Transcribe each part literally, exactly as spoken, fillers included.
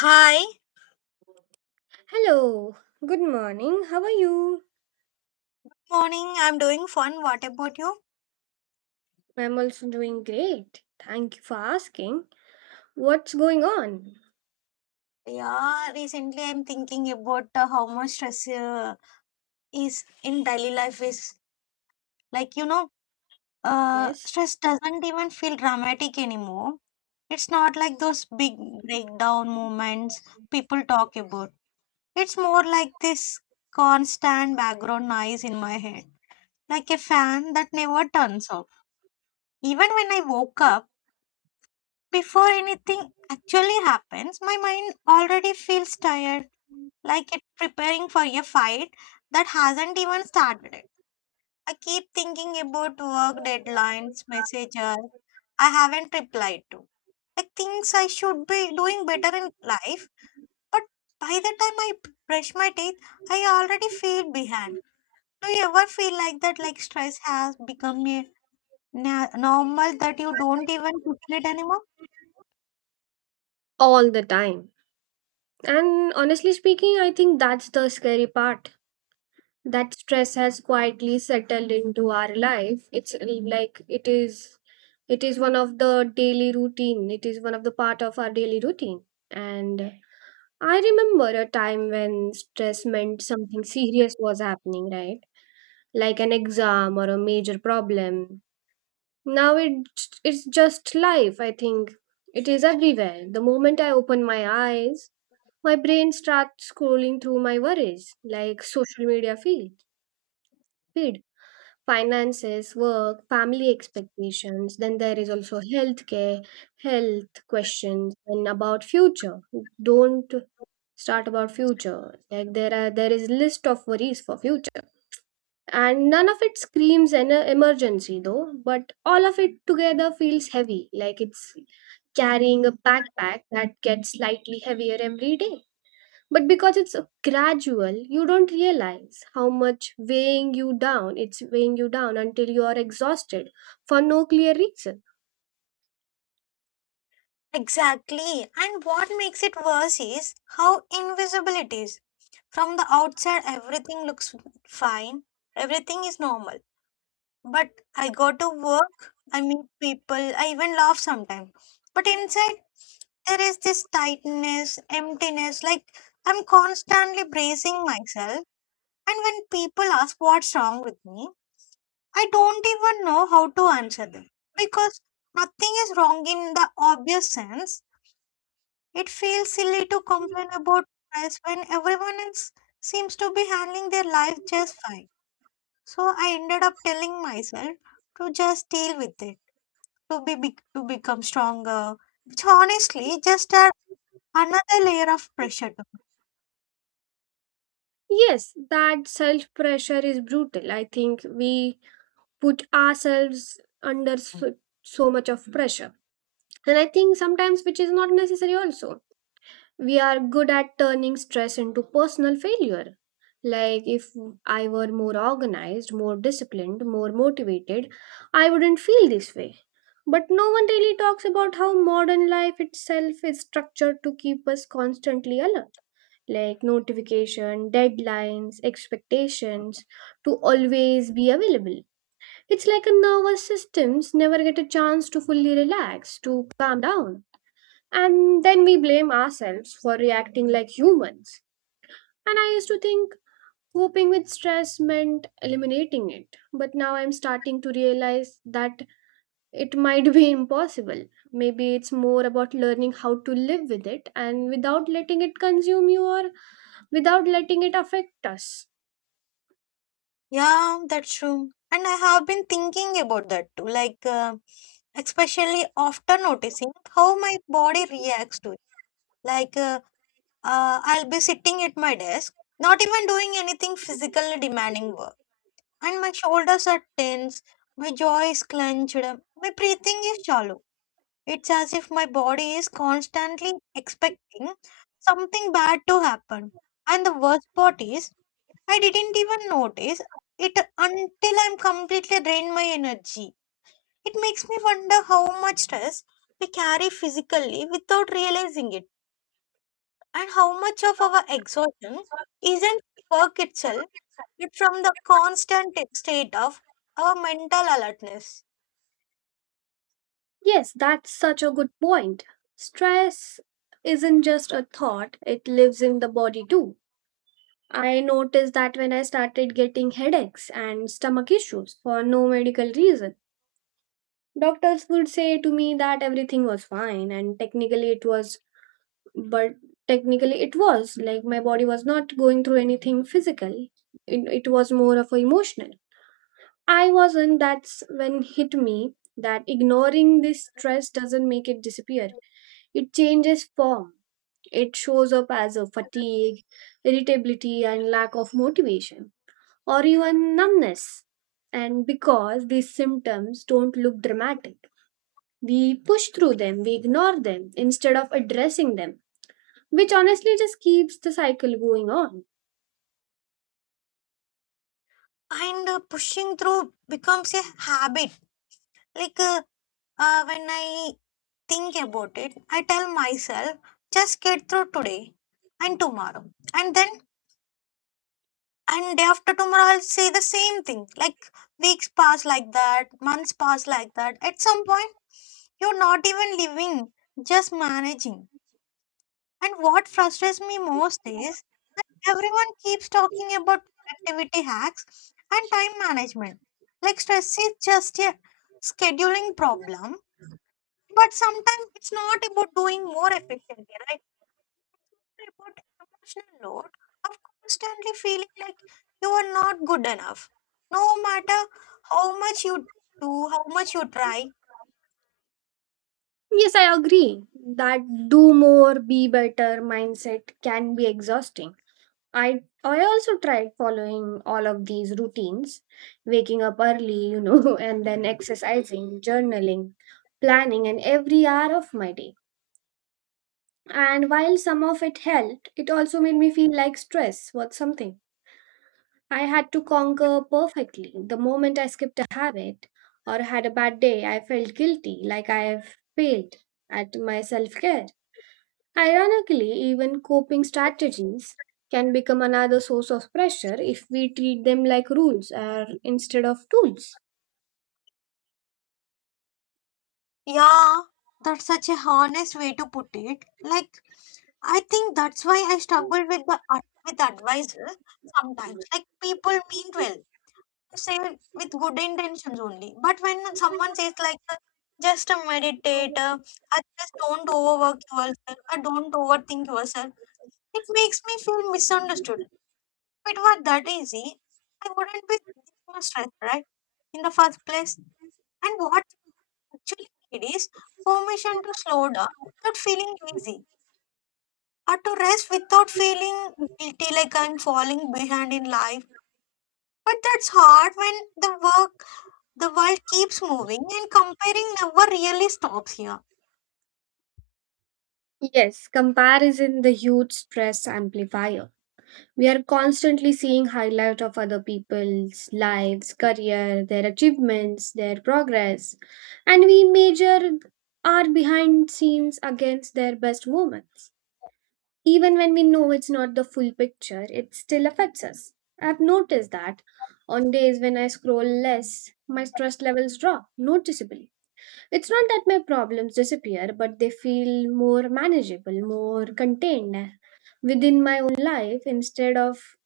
Hi, Hello, good morning. How are you? morning. I'm doing fun. What about you? I'm also doing great. Thank you for asking. What's going on? Yeah, recently I'm thinking about uh, how much stress uh, is in daily life is like you know, uh, Yes, stress doesn't even feel dramatic anymore. It's not like those big breakdown moments people talk about. It's more like this constant background noise in my head, like a fan that never turns off. Even when I woke up. Before anything actually happens, my mind already feels tired, like it's preparing for a fight that hasn't even started. I keep thinking about work deadlines, messages I haven't replied to, like things I should be doing better in life. But by the time I brush my teeth, I already feel behind. Do you ever feel like that? Like stress has become a na- normal that you don't even feel it anymore? all the time. And honestly speaking, I think that's the scary part. That stress has quietly settled into our life. It's like it is it is one of the daily routine. It is one of the part of our daily routine. And I remember a time when stress meant something serious was happening, right? Like an exam or a major problem. Now it's, it's just life, I think. It is everywhere. The moment I open my eyes, my brain starts scrolling through my worries, like social media feed, feed finances, work, family expectations. Then there is also healthcare, health questions, and about future. Don't start about future. Like there are there is list of worries for future. And none of it screams an emergency though, but all of it together feels heavy, like it's carrying a backpack that gets slightly heavier every day. But because it's gradual, you don't realize how much weighing you down, it's weighing you down until you are exhausted for no clear reason. Exactly. And what makes it worse is how invisible it is. From the outside, everything looks fine, everything is normal. But I go to work, I meet people, I even laugh sometimes. But inside, there is this tightness, emptiness, like I'm constantly bracing myself. And when people ask what's wrong with me, I don't even know how to answer them because nothing is wrong in the obvious sense, it feels silly to complain about stress when everyone else seems to be handling their life just fine. So I ended up telling myself to just deal with it, to be, be to become stronger, which honestly just add another layer of pressure to Yes, that self pressure is brutal. I think we put ourselves under me. so, so much of pressure. And I think sometimes which is not necessary also, we are good at turning stress into personal failure. Like, if I were more organized, more disciplined, more motivated, I wouldn't feel this way. But no one really talks about how modern life itself is structured to keep us constantly alert, like notification deadlines expectations to always be available. It's like a nervous systems never get a chance to fully relax, to calm down, and then we blame ourselves for reacting like humans. And I used to think coping with stress meant eliminating it. But now I'm starting to realize that it might be impossible. Maybe it's more about learning how to live with it and without letting it consume you or without letting it affect us. Yeah, that's true. And I have been thinking about that too, like uh, especially after noticing how my body reacts to it. Like uh, uh, I'll be sitting at my desk, not even doing anything physically demanding work. And my shoulders are tense, my jaw is clenched, my breathing is shallow. It's as if my body is constantly expecting something bad to happen. And the worst part is, I didn't even notice it until I'm completely drained my energy. It makes me wonder how much stress we carry physically without realizing it. And how much of our exhaustion isn't work itself, but from the constant state of our mental alertness. Yes, that's such a good point. Stress isn't just a thought, it lives in the body too. I noticed that when I started getting headaches and stomach issues for no medical reason. Doctors would say to me that everything was fine and technically it was, but technically it was like my body was not going through anything physical. It, it was more of a emotional. I wasn't that's when hit me that ignoring this stress doesn't make it disappear. It changes form. It shows up as a fatigue, irritability and lack of motivation or even numbness. And because these symptoms don't look dramatic, we push through them, we ignore them instead of addressing them, which honestly just keeps the cycle going on. And uh, pushing through becomes a habit. Like uh, uh, when I think about it, I tell myself, just get through today and tomorrow. And then, and day after tomorrow, I'll say the same thing. Like weeks pass like that, months pass like that. At some point, you're not even living, just managing. And what frustrates me most is that everyone keeps talking about productivity hacks and time management. Like stress is just a scheduling problem, but sometimes it's not about doing more efficiently, right? It's about emotional load of constantly feeling like you are not good enough. No matter how much you do, how much you try, Yes, I agree that do more, be better mindset can be exhausting. I I also tried following all of these routines, waking up early, you know, and then exercising, journaling, planning, and every hour of my day. And while some of it helped, it also made me feel like stress was something I had to conquer perfectly. The moment I skipped a habit or had a bad day, I felt guilty, like I have failed at my self care. Ironically, even coping strategies can become another source of pressure if we treat them like rules or instead of tools. yeah, that's such a honest way to put it. Like, I think that's why I struggle with the ad- with advisors sometimes. Like, people mean well, say with good intentions only. But when someone says like, uh, just uh, meditate, uh, uh, just don't overwork yourself, or don't overthink yourself, it makes me feel misunderstood. If it were that easy, I wouldn't be this much stressed, right? In the first place. And what actually it is permission to slow down without feeling lazy or to rest without feeling guilty like I'm falling behind in life. But that's hard when the work, the world keeps moving and comparing never really stops here. Yes, comparison the huge stress amplifier. We are constantly seeing highlight of other people's lives, career, their achievements, their progress, and we measure our behind scenes against their best moments. Even when we know it's not the full picture, it still affects us. I've noticed that on days when I scroll less, my stress levels drop noticeably. It's not that my problems disappear, but they feel more manageable, more contained within my own life instead of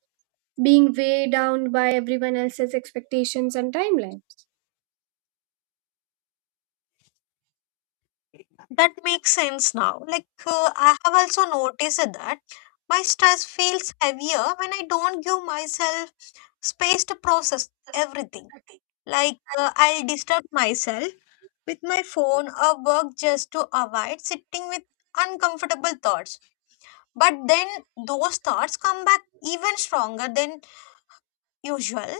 being weighed down by everyone else's expectations and timelines. That makes sense now. Like, uh, I have also noticed that my stress feels heavier when I don't give myself space to process everything. Like, uh, I'll disturb myself with my phone or work just to avoid sitting with uncomfortable thoughts. But then those thoughts come back even stronger than usual.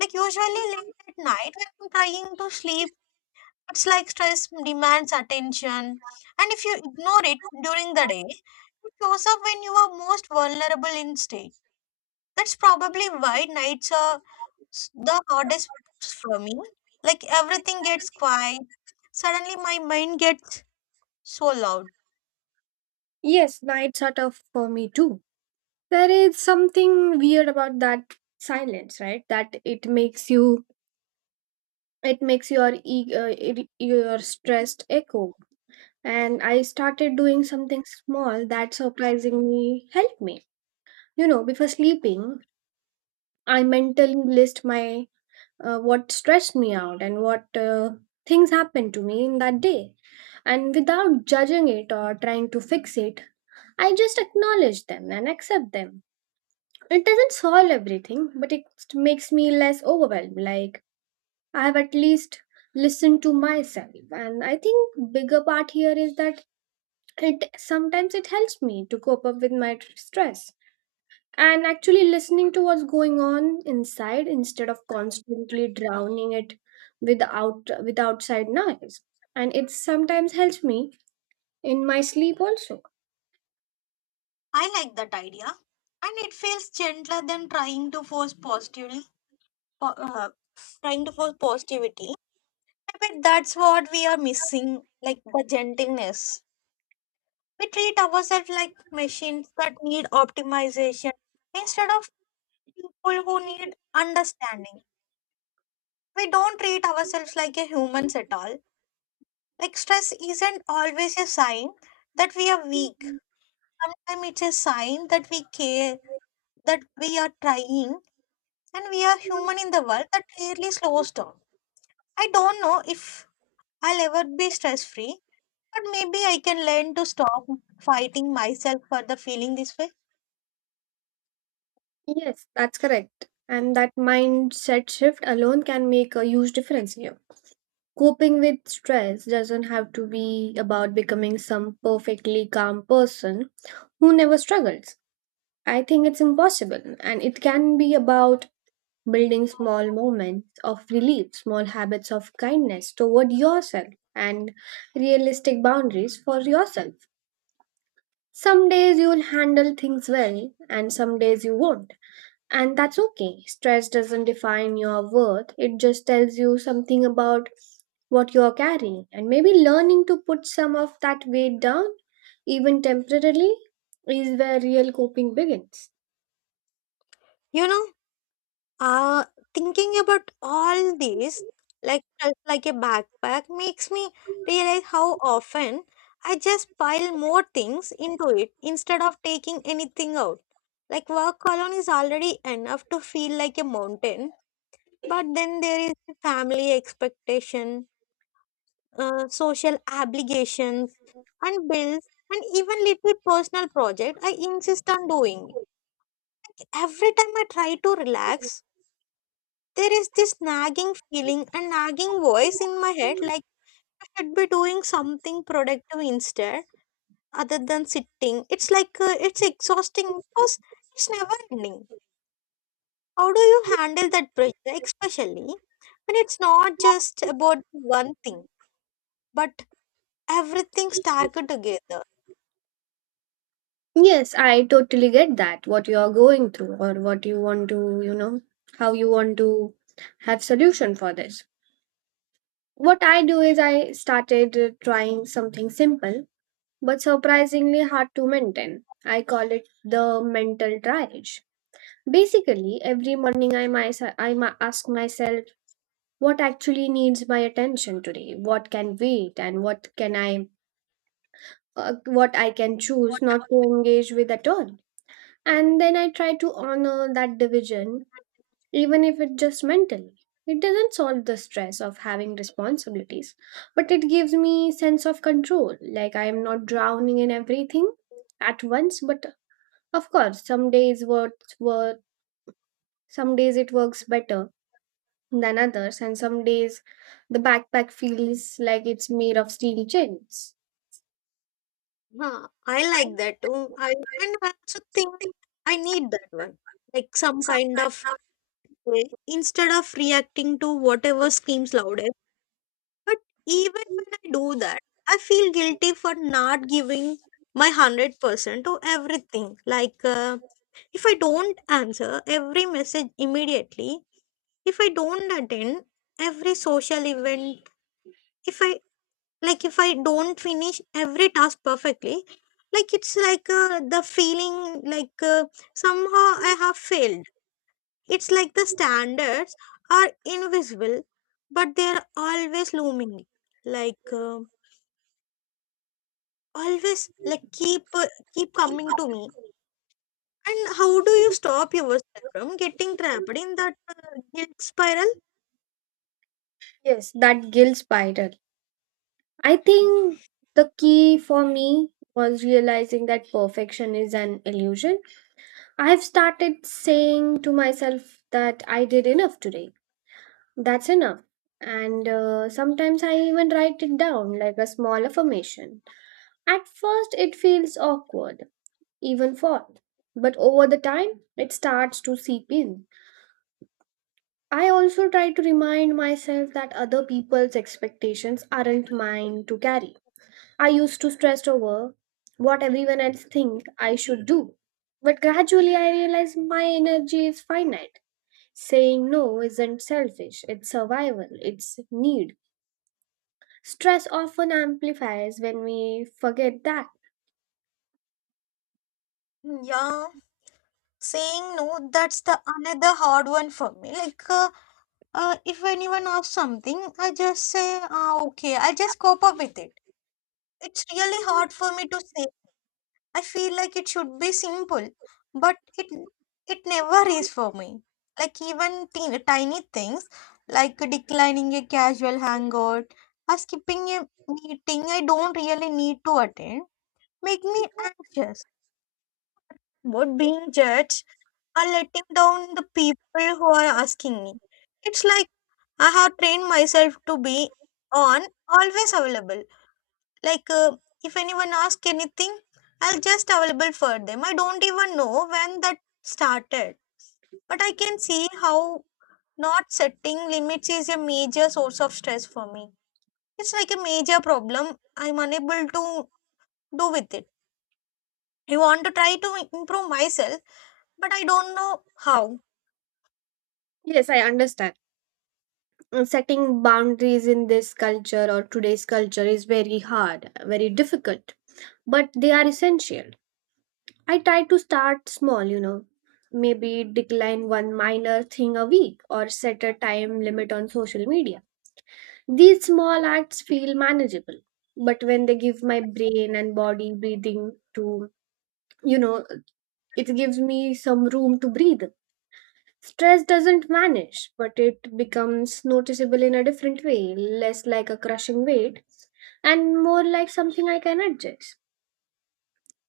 Like usually late at night when I'm trying to sleep, it's like stress demands attention. And if you ignore it during the day, it shows up when you are most vulnerable in state. That's probably why nights are s- the hardest for me. Like everything gets quiet. Suddenly my mind gets so loud. Yes, nights are tough for me too. There is something weird about that silence, right? That it makes you it makes your e- uh, ir- your stressed echo. And I started doing something small that surprisingly helped me. You know, before sleeping, I mentally list my uh, what stressed me out and what uh, things happened to me in that day. And without judging it or trying to fix it, I just acknowledge them and accept them. It doesn't solve everything, but it makes me less overwhelmed. Like, I have at least listened to myself. And I think bigger part here is that it sometimes it helps me to cope up with my tr- stress. And actually listening to what's going on inside instead of constantly drowning it with out with outside noise. And it sometimes helps me in my sleep also. I like that idea, and it feels gentler than trying to force positively, po- uh, trying to force positivity. I bet that's what we are missing, like the gentleness. We treat ourselves like machines that need optimization instead of people who need understanding. We don't treat ourselves like a humans at all. Like stress isn't always a sign that we are weak. Sometimes it's a sign that we care, that we are trying and we are human in the world that really slows down. I don't know if I'll ever be stress free, but maybe I can learn to stop fighting myself for the feeling this way. Yes, that's correct. And that mindset shift alone can make a huge difference here. Coping with stress doesn't have to be about becoming some perfectly calm person who never struggles. I think it's impossible. And it can be about building small moments of relief, small habits of kindness toward yourself, and realistic boundaries for yourself. Some days you'll handle things well, and some days you won't. And that's okay. Stress doesn't define your worth, it just tells you something about what you're carrying. And maybe learning to put some of that weight down, even temporarily, is where real coping begins. You know, uh, thinking about all this, like like a backpack, makes me realize how often I just pile more things into it instead of taking anything out. Like work alone is already enough to feel like a mountain, but then there is the family expectation, uh, social obligations and bills and even little personal project I insist on doing. Every time I try to relax, there is this nagging feeling and nagging voice in my head like I should be doing something productive instead, other than sitting. It's like uh, it's exhausting because it's never ending. How do you handle that pressure, especially when it's not just about one thing but everything stacked together? Yes, I totally get that, what you are going through or what you want to, you know, how you want to have solution for this. What I do is I started uh, trying something simple but surprisingly hard to maintain. I call it the mental triage. Basically, every morning I, myself, I ma- ask myself what actually needs my attention today, what can wait, and what can I, uh, what I can choose not to engage with at all. And then I try to honor that division, even if it's just mentally. It doesn't solve the stress of having responsibilities, but it gives me sense of control, like I am not drowning in everything at once. But of course, some days worth work. Some days it works better than others, and some days the backpack feels like it's made of steel chains. Huh, I like that too. I and I also think I need that one. Like some kind of way, instead of reacting to whatever screams loudest. But even when I do that, I feel guilty for not giving my one hundred percent to everything. Like uh, if I don't answer every message immediately, if I don't attend every social event, if I like if I don't finish every task perfectly, like it's like uh, the feeling like uh, somehow I have failed. It's like the standards are invisible but they are always looming, like uh, always like keep uh, keep coming to me. And how do you stop yourself from getting trapped in that uh, guilt spiral? Yes, that guilt spiral. I think the key for me was realizing that perfection is an illusion. I've started saying to myself that I did enough today. That's enough. And uh, sometimes I even write it down like a small affirmation. At first, it feels awkward, even odd, but over the time, it starts to seep in. I also try to remind myself that other people's expectations aren't mine to carry. I used to stress over what everyone else think I should do. But gradually I realized my energy is finite. Saying no isn't selfish, it's survival, it's need. Stress often amplifies when we forget that. Yeah, saying no, that's the another hard one for me like uh, Uh, if anyone asks something, I just say, ah, okay, I just cope up with it. It's really hard for me to say. I feel like it should be simple, but it it never is for me. Like even teen tiny things, like declining a casual hangout or skipping a meeting I don't really need to attend, make me anxious about being judged or letting down the people who are asking me. It's like I have trained myself to be on always available. Like uh, if anyone asks anything, I'll just available for them. I don't even know when that started, but I can see how not setting limits is a major source of stress for me. It's like a major problem. I'm unable to do with it. I want to try to improve myself, but I don't know how. Yes, I understand. Uh, Setting boundaries in this culture or today's culture is very hard, very difficult, but they are essential. I try to start small, you know, maybe decline one minor thing a week or set a time limit on social media. These small acts feel manageable, but when they give my brain and body breathing to, you know, it gives me some room to breathe. Stress doesn't vanish, but it becomes noticeable in a different way, less like a crushing weight and more like something I can adjust,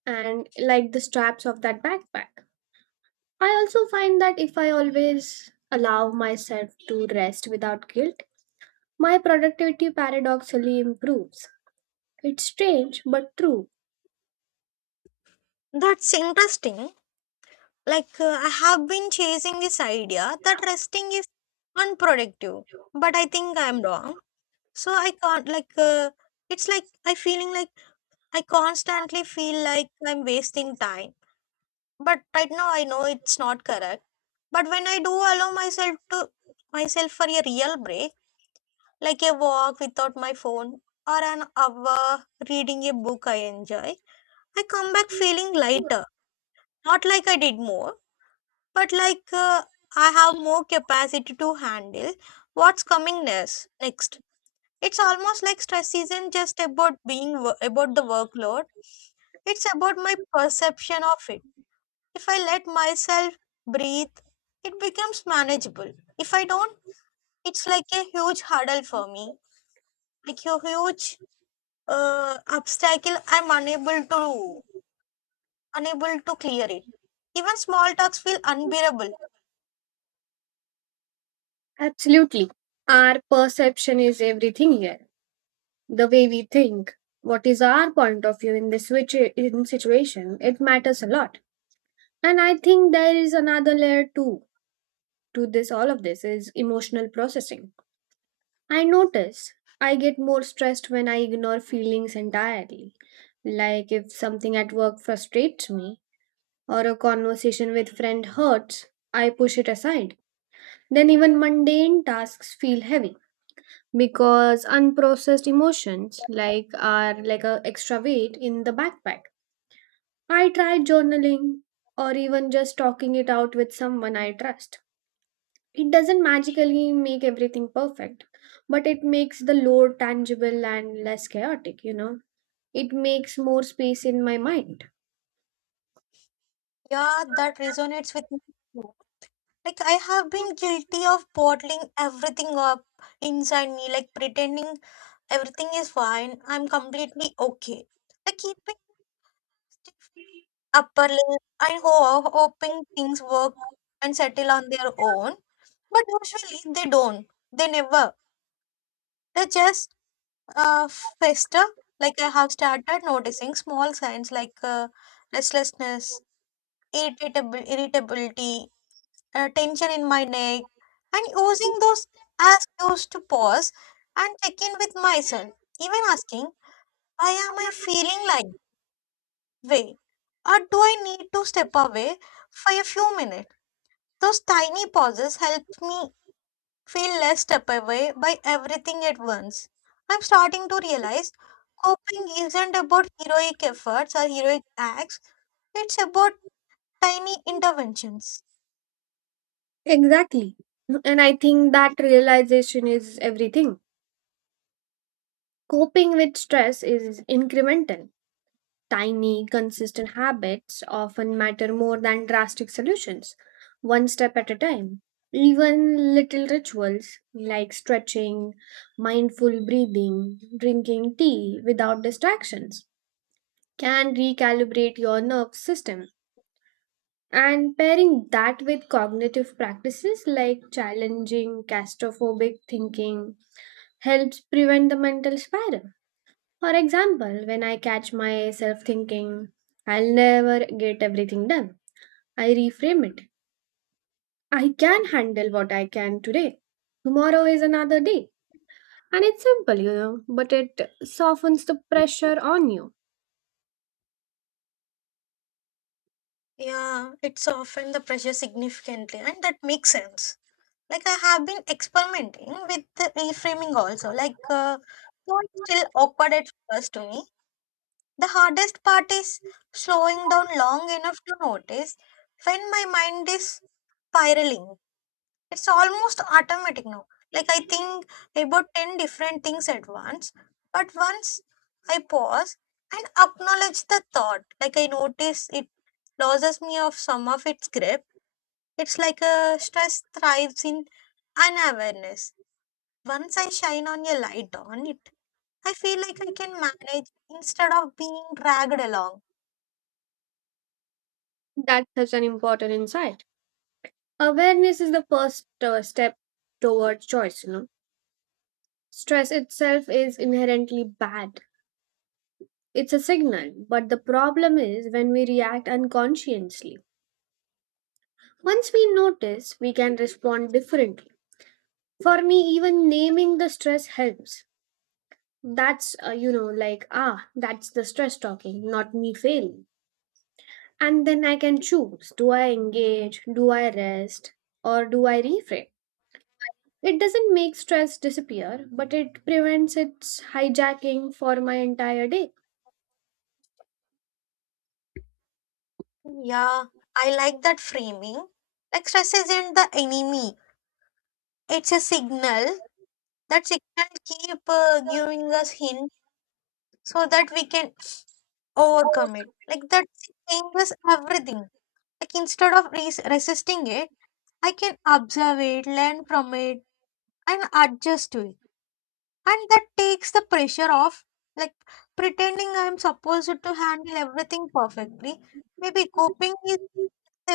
and like the straps of that backpack. I also find that if I always allow myself to rest without guilt, my productivity paradoxically improves. It's strange but true. That's interesting. Like, uh, I have been chasing this idea that resting is unproductive, but I think I'm wrong. So I can't, like, uh, it's like I feeling like I constantly feel like I'm wasting time. But right now I know it's not correct. But when I do allow myself to myself for a real break, like a walk without my phone or an hour reading a book I enjoy, I come back feeling lighter, not like I did more, but like uh, I have more capacity to handle what's coming next. Next, it's almost like stress isn't just about being wo- about the workload. It's about my perception of it. If I let myself breathe, it becomes manageable. If I don't, it's like a huge hurdle for me, like a huge uh, obstacle. I'm unable to unable to clear it. Even small talks feel unbearable. Absolutely. Our perception is everything here. The way we think, what is our point of view in this situa- in situation, it matters a lot. And I think there is another layer too to this all of this is emotional processing. I notice I get more stressed when I ignore feelings entirely. Like if something at work frustrates me or a conversation with friend hurts, I push it aside. Then even mundane tasks feel heavy because unprocessed emotions like are like a extra weight in the backpack. I try journaling or even just talking it out with someone I trust. It doesn't magically make everything perfect, but it makes the load tangible and less chaotic, you know. It makes more space in my mind. Yeah, that resonates with me. Like I have been guilty of bottling everything up inside me, like pretending everything is fine, I'm completely okay, like keeping stiff upper lip and ho- hoping things work and settle on their own. But usually they don't, they never, they just uh, fester. Like I have started noticing small signs like uh, restlessness, irritability irritability uh, tension in my neck, and using those as cues to pause and check in with myself, even asking, why am I feeling like this way? Or do I need to step away for a few minutes? Those tiny pauses help me feel less step away by everything at once. I'm starting to realize coping isn't about heroic efforts or heroic acts, it's about tiny interventions. Exactly. And I think that realization is everything. Coping with stress is incremental. Tiny, consistent habits often matter more than drastic solutions, one step at a time. Even little rituals like stretching, mindful breathing, drinking tea without distractions can recalibrate your nerve system. And pairing that with cognitive practices like challenging claustrophobic thinking helps prevent the mental spiral. For example, when I catch myself thinking, I'll never get everything done, I reframe it. I can handle what I can today. Tomorrow is another day. And it's simple, you know, but it softens the pressure on you. Yeah, it's often the pressure significantly, and that makes sense. Like I have been experimenting with the reframing also. Like uh, though it's still awkward at first to me, the hardest part is slowing down long enough to notice when my mind is spiraling. It's almost automatic now. Like I think about ten different things at once, but once I pause and acknowledge the thought, like I notice it loses me of some of its grip. It's like a stress thrives in unawareness. Once I shine on a light on it, I feel like I can manage instead of being dragged along. That's such an important insight. Awareness is the first uh, step towards choice, you know. Stress itself is inherently bad. It's a signal, but the problem is when we react unconsciously. Once we notice, we can respond differently. For me, even naming the stress helps. That's, uh, you know, like, ah, that's the stress talking, not me failing. And then I can choose do I engage, do I rest, or do I reframe? It doesn't make stress disappear, but it prevents its hijacking for my entire day. Yeah, I like that framing. Like stress isn't the enemy. It's a signal. That signal keep uh, giving us hint so that we can overcome it. Like that changes everything. Like instead of res- resisting it, I can observe it, learn from it, and adjust to it, and that takes the pressure off, like pretending I'm supposed to handle everything perfectly. Maybe coping is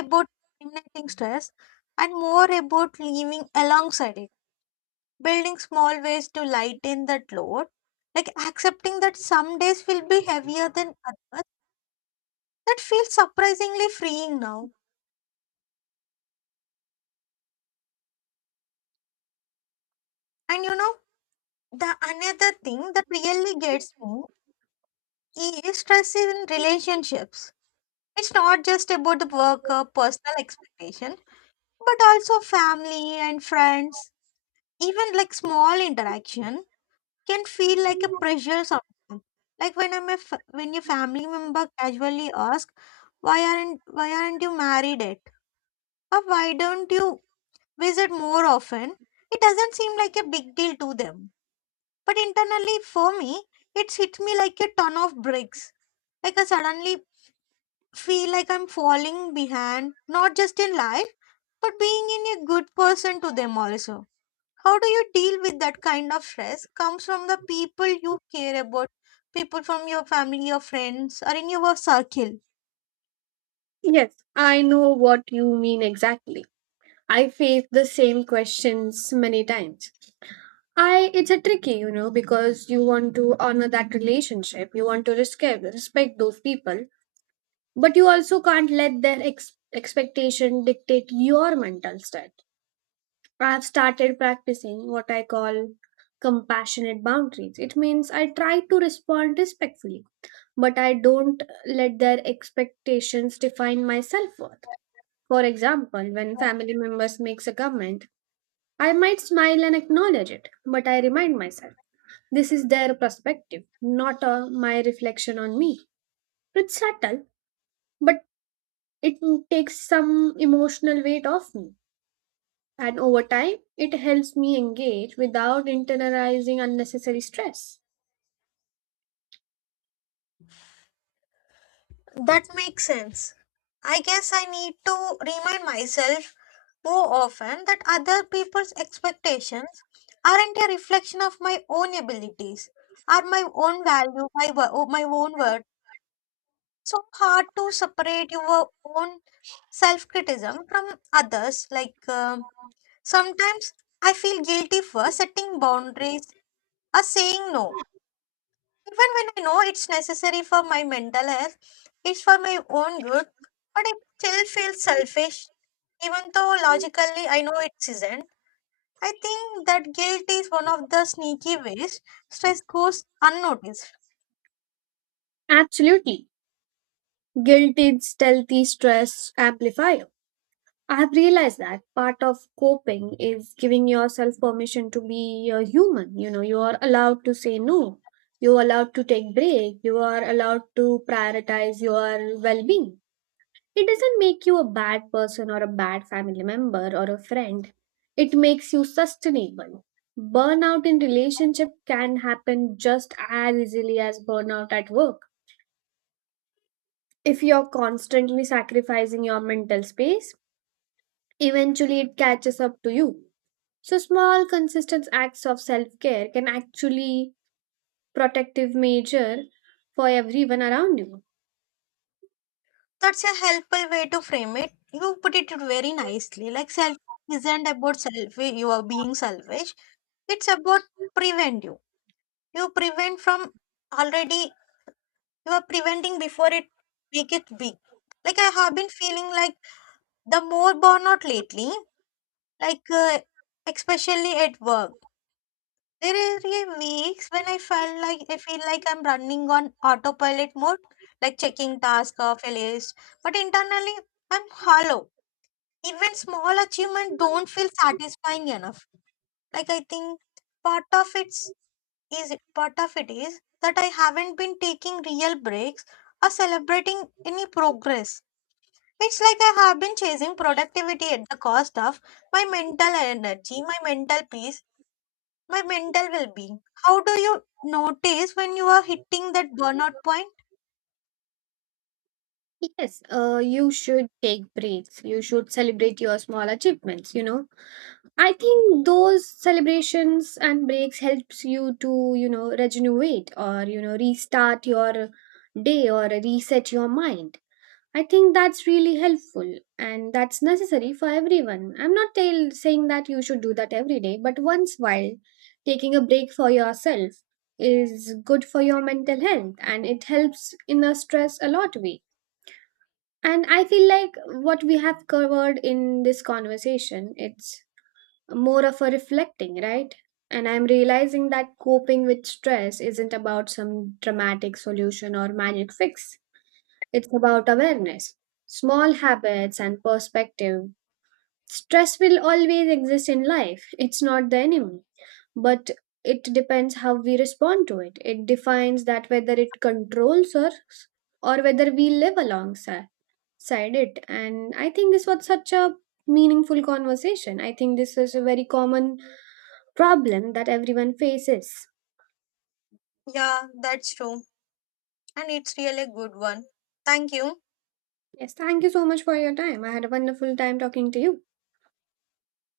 about eliminating stress and more about living alongside it, building small ways to lighten that load, like accepting that some days will be heavier than others. That feels surprisingly freeing now. And you know the another thing that really gets me is stress in relationships. It's not just about the work or personal expectation, but also family and friends. Even like small interaction can feel like a pressure sometimes. Like when I'm a f- when your family member casually asks, "Why aren't why aren't you married yet?" or "Why don't you visit more often?" It doesn't seem like a big deal to them, but internally for me, it's hit me like a ton of bricks. Like I suddenly feel like I'm falling behind, not just in life but being in a good person to them also. How do you deal with that kind of stress? Comes from the people you care about, people from your family, your friends, or in your circle. Yes, I know what you mean exactly. I face the same questions many times. I it's a tricky, you know, because you want to honor that relationship, you want to respect respect those people, but you also can't let their ex- expectation dictate your mental state. I've started practicing what I call compassionate boundaries. It means I try to respond respectfully, but I don't let their expectations define my self-worth. For example, when family members makes a comment, I might smile and acknowledge it, but I remind myself this is their perspective, not uh, my reflection on me. It's subtle, but it takes some emotional weight off me. And over time, it helps me engage without internalizing unnecessary stress. That makes sense. I guess I need to remind myself more often that other people's expectations aren't a reflection of my own abilities, are my own value, my, wo- my own worth. So hard to separate your own self criticism from others. Like um, sometimes I feel guilty for setting boundaries or saying no, even when I know it's necessary for my mental health, it's for my own good, but it still feels selfish, even though logically I know it isn't. I think that guilt is one of the sneaky ways stress goes unnoticed. Absolutely. Guilt is stealthy stress amplifier. I have realized that part of coping is giving yourself permission to be a human. You know, you are allowed to say no. You are allowed to take break. You are allowed to prioritize your well-being. It doesn't make you a bad person or a bad family member or a friend. It makes you sustainable. Burnout in relationship can happen just as easily as burnout at work. If you're constantly sacrificing your mental space, eventually it catches up to you. So small consistent acts of self-care can actually protective measure for everyone around you. That's a helpful way to frame it. You put it very nicely. Like self isn't about self, you are being selfish. It's about prevent you. You prevent from already, you are preventing before it make it big. Like I have been feeling like the more burnout lately, like uh, especially at work. There are weeks when I felt like I feel like I'm running on autopilot mode, like checking task off a list. But internally I'm hollow, even small achievement don't feel satisfying enough. Like I think part of it's is part of it is that I haven't been taking real breaks or celebrating any progress. It's like I have been chasing productivity at the cost of my mental energy, my mental peace, my mental well-being. How do you notice when you are hitting that burnout point? Yes, uh, you should take breaks. You should celebrate your small achievements, you know. I think those celebrations and breaks helps you to, you know, regenerate or, you know, restart your day or reset your mind. I think that's really helpful and that's necessary for everyone. I'm not tell, saying that you should do that every day, but once while taking a break for yourself is good for your mental health and it helps in a stress a lot way. And I feel like what we have covered in this conversation, it's more of a reflecting, right? And I'm realizing that coping with stress isn't about some dramatic solution or magic fix. It's about awareness, small habits, and perspective. Stress will always exist in life, it's not the enemy, but it depends how we respond to it. It defines that whether it controls us or whether we live alongside it. And I think this was such a meaningful conversation. I think this is a very common problem that everyone faces. Yeah, that's true, and it's really a good one. Thank you. Yes, thank you so much for your time. I had a wonderful time talking to you.